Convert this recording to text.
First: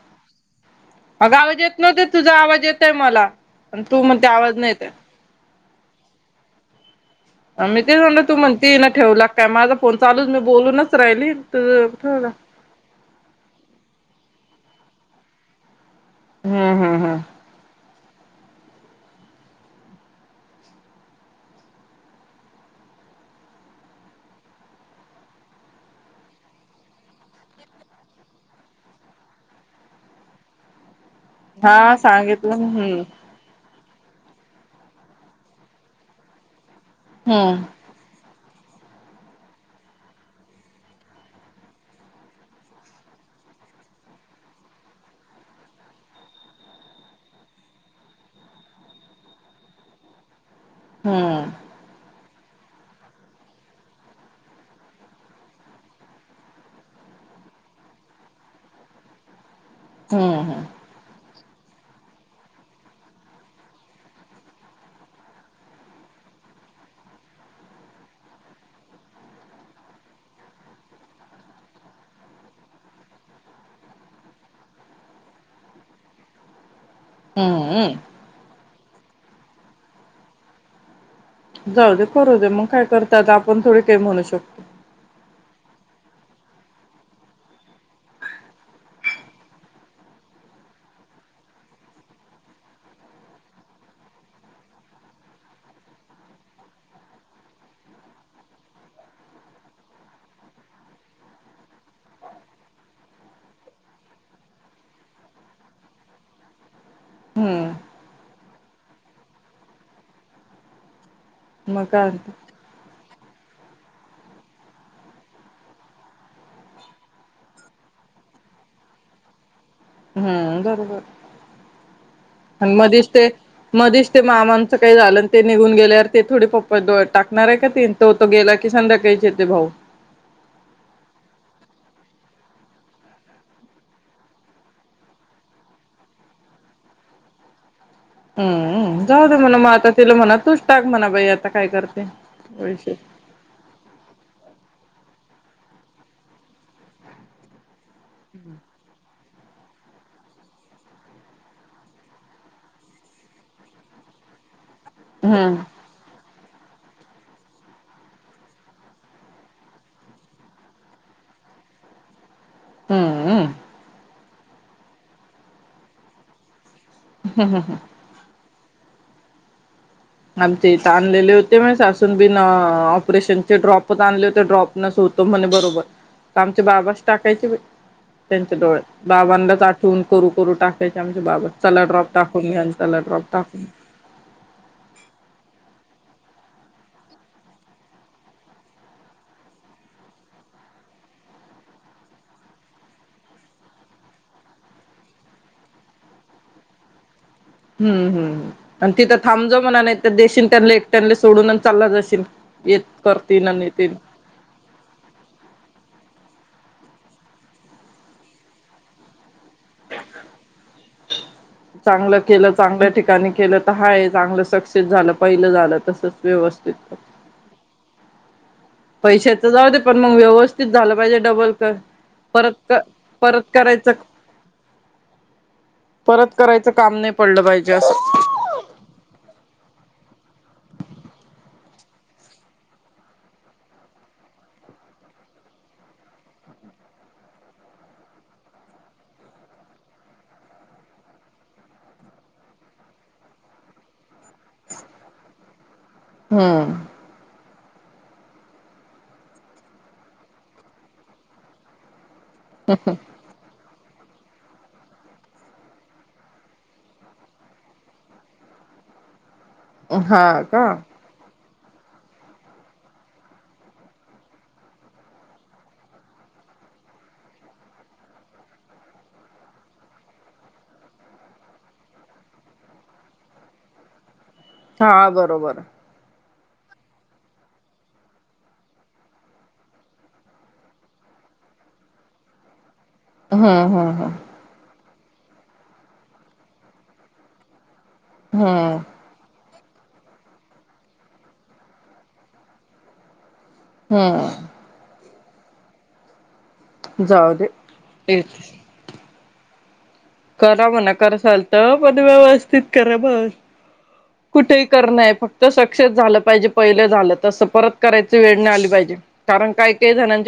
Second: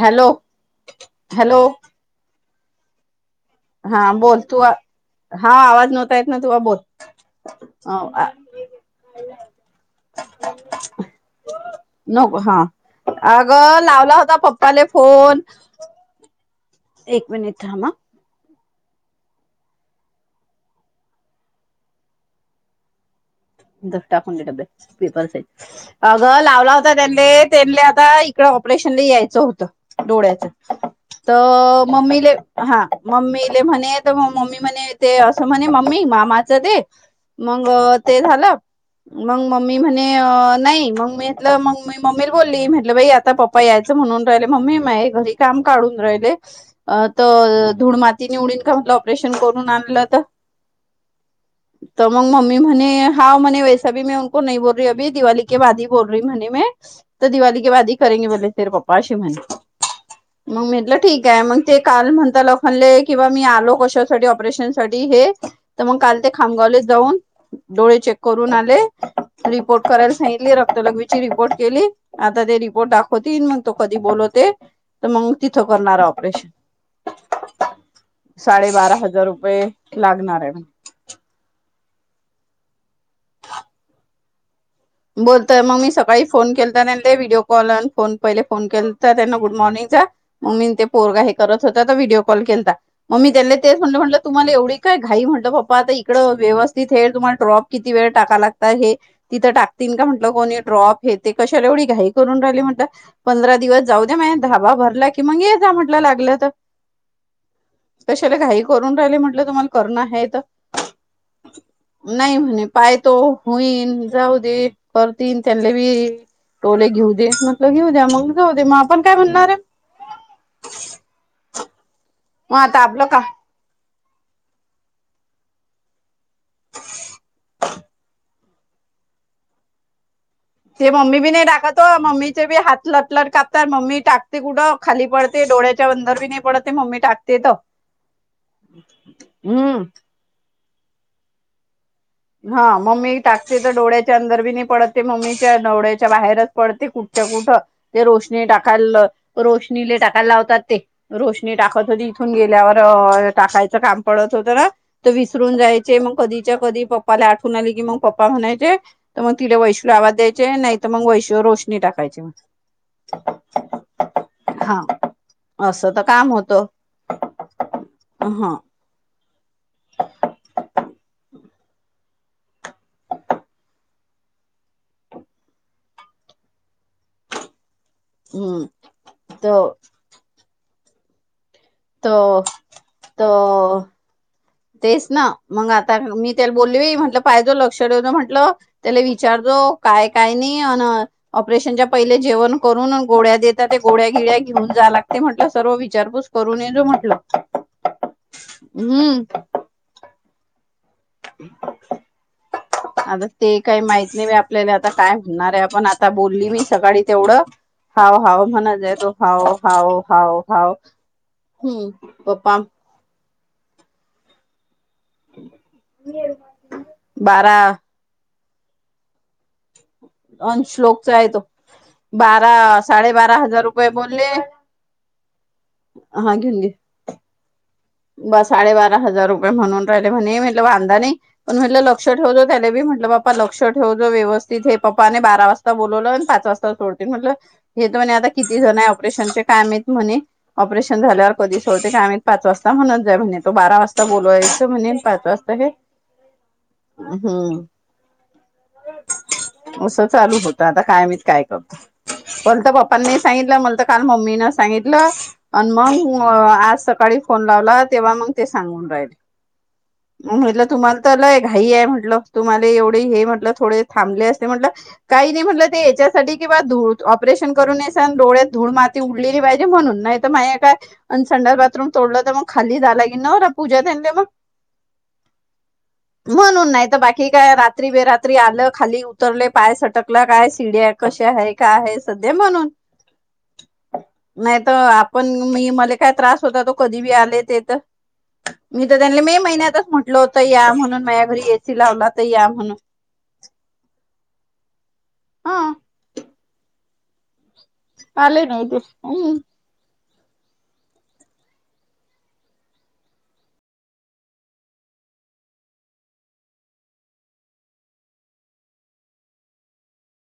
Hello अग hello आवाज येत नव्हते तुझा, आवाज येतोय मला. आणि तू हा म्हणते बोल, आवाज तू नाही येतय हा आवाज नव्हता येत नव्हता तु बोल. म मी तेच म्हणलं, तू म्हणती ना ठेवला काय, माझा फोन चालूच आहे, मी बोलूनच राहिली तू ठेवला नको हा अगं लावला होता, पप्पाने फोन, हम्म हम्म एक हम्म मिनिट थांमा. टाकून दे डब्बे, पेपर साईज अगं लावला होता त्यांनी, त्यांनी आता इकड ऑपरेशनला यायचं होतं डोळ्याच. तर हा मम्मीले सांगितलं हा हम्म मम्मीले म्हणे मग मम्मी म्हणे, ते असं म्हणे मम्मी मामाचं ते, हम्म मग ते झालं मग मम्मी म्हणे, नाही मग मी म्हटलं मग म मम्मी बोलली, म्हटलं बाई आता पप्पा पप्पा यायचं म्हणून राहिले, मम्मी माही घरी काम काढून राहिले. अ त धूळ मातीच [unintelligible] म्हटलं ऑपरेशन करून आणलं तर हम्म तर मग मम्मी म्हणे हा म्हणे वैसा भी उनो नाही बोल र अी दिवाली के बाी बोल र म म्हणे म तर दिवाली क बाी करेे बले ते पप्पा अशी म्हणते हम्म मग म्हटलं ठीक आहे मग ते काल म्हणता ल खणले किंवा मी आलो कशासाठी ऑपरेशन साठी हे तर मग काल ते खामगावले जाऊन डोळे चेक करून आले रिपोर्ट करायला सांगितली रक्तलघ्वीची रिपोर्ट केली आता ते रिपोर्ट दाखवतील मग तो कधी बोलवते तर मग तिथं करणार ऑपरेशन हम्मम साडेबारा हजार रुपये लागणार आहे म जाऊ दे करू दे मग काय करतात आपण थोडी काही म्हणू शकतो बोलत मग मी सकाळी फोन केलाता त्यां व्हिडिओ कॉल फोन पहिले फोन केता त्यांना गुड मॉर्निंग जा मग मी ते पोरगा हे करत होता तर व्हिडिओ कॉल केता मम्मीी त्यांनी तेच म्हट म्हटलं तुम्हाला एवढी काय घई म्हटलं पप्पा आता इकं व्यवस्थित हे तुम्हाला ड्रॉप किती वेळ टाका लागत हे तिथं टाक तीन का म्हटलं कोणी ड्रॉप आहे ते कशाला एवढी घाई करून राहिली म्हट पंधरा दिवस जाऊ दे म्हग धाबा भरला की मग ये जा म्हटलं लागलं तर हम्म तशाला घाई करून राहिले म्हटलं तुम्हाला करणं आहे मग काय नाही म्हणे पाय तो होईन जाऊ दे करतील त्यांले बी टोले घेऊ दे म्हटलं घेऊ द्या मग जाऊ दे मग आपण काय म्हणणार आहे हम्म बरोबर आणि आता मग आपलं का दिसते मधीच ते मामांचं काही झालं ते निघून गेल्यावर ते थोडी पप्पात टाकणार आहे का तेी तो तो गेला की संध्याकाळीच येते भाऊ ते मम्मी बी नाही टाकतो मम्मीचे बी हात लटलट कापत मम्मी टाकते कुडं खाली पडते डोळ्याच्या अंदर बी नाही पडते मम्मी टाकते त हम्म जाऊ द म्हणा म आता तिला म्हणा तूच टाक म्हणा बाई आता काय करते हा पैसे मम्मी टाकती तर डोळ्याच्या अंदर बी नाही पडते मम्मीच्या डोळ्याच्या बाहेरच पडते कुठ कुठं ते रोशनी टाकायला रोशनीला टाकायला लावतात ते रोशनी टाकत होती इथून गेल्यावर टाकायचं काम पडत होत ना तर हम्म विसरून जायचे मग कधीच्या कधी पप्पाला आठवून आले की मग पप्पा म्हणायचे तर मग तिला वैश्ू आवाज द्यायचे नाही तर मग वैश्वर रोशनी टाकायचीग हम्म हम् हा असं तर काम होत हम् हं हं ह हां आमचे इथं आणलेले होते म सासून बिन ऑपरेशनचे ड्रॉप आणले होते ड्रॉप स होतो म्हणे बरोबर आमच्या बाबाच टाकायचे त्यांच्या हम्म डोळ्यात त बाबांनाच आठवून करू करू टाकायचे आमच्या बाब त सलाड्रॉप दाखव मी आणि सला डॉप टाक त तेच ना मग आता मी त्याला बोलली म्हटलं पाहिजो लक्ष ठेवतो म्हटलं त्याला विचारतो काय काय नाही अ ऑपरेशनच्या पहिले जेवण करून गोळ्या देतात ते गोळ्या गिळ्या घेऊन जा लागते म्हट सर्व विचारपू करू नय जो म्हटलं हम्म हम् आणि तिथं हम्म थांबजो म्हणा नाही तर देशीन त्या लेट त्यांना सोडून चालला जाशील य आता करतील ते आणि काही येतील माहित नाही आपल्याला आता काय होणार आहे आपण आता बोलली मी सकाळी तेवढं, हाव हाव म्हणत आहे तो. हाव हाव हाव हाव. हम्म चांगलं केलं पप्पा चांगलं ठिक काणी केलं तर हाय चांगलं सक्सेस झालं पहिलं झालं तसच व्यवस्थित. बारा. पैशाचं जाऊ दे पण मग अन व्यवस्थित झालं श्लोकचा पाहिजे आहे तो डबल कर बारा परत क साडेबारा परत हजार रुपये करायचं बोले. परत करायचं काम नाही पडलं पाहिजे असं. ब साडेबारा हजार रुपये म्हणून राहिले म्हणे म्हटलं वांदा नाही. पण म्हटलं लक्ष ठेव जो त्याल बी म्हटलं बाप्पा लक्ष ठेव जो व्यवस्थित हे पप्पाने बारा वाजता बोलवलं पाच वाजता सोडतील म्हटलं, हेेतण आता किती जण आहे ऑपरेशनचे काय मेत म्हणे. ऑपरेशन झाल्यावर कधी सोडते काय माहित पाच वाज म्हणत जाय म्हणे तो बारा वाजता बोलावायचं म्हणेल पाच वाजता हे हा. हा उस चालू होत आता काय म काय करतो पलत पप्पांनी सांगित मला तर काल मम्मी न सांगितलं, आणि मग आज सकाळी फोन लावला तेव्हा मग ते सांगून राहिली, हा म्हणलं का तुम्हाल तलाय घाई आहे म्हटलं तुम्हाला एवढे हे म्हटलं थोडे थांबले असते म्हटलं. काही नाही म्हटलं ते याच्यासाठी किंवा धूळ ऑपरेशन करून न आणि डोळ्यात धूळ मा ती उडली नाही पाहिजे म्हणून नाही त माया काय, अन संडास बाथरूम तोडलं तर म खाली जाय लागेन न पूजा त्यांनले म हा बरोबर. [inaudible] म्हणून नाही तर बाकी काय रात्री बेरात्री आलं खाली उतरले पाय सटकला काय सीड्या कसे आहे काय आहे सध्या म्हणून. हा हा हा. नाहीत आपण मी मले काय त्रास होता तो कधी बी आले तेेत हा. त्यांले मे महिन्यातच म्हटलं होतं या म्हणून माझ्या घरी ए सी लावला तर या म्हणून. हा. हा. जाऊ दे. तेच आले नाही ते, हम्म. करा म्हणा कर सालत पण व्यवस्थित करा बस. [inaudible] कुठेही कर नाही फक्त सक्सेस झालं पाहिजे पहिलं झालं तसं परत करायची वेळ नाही आली पाहिजे. कारण काय काय जनाचे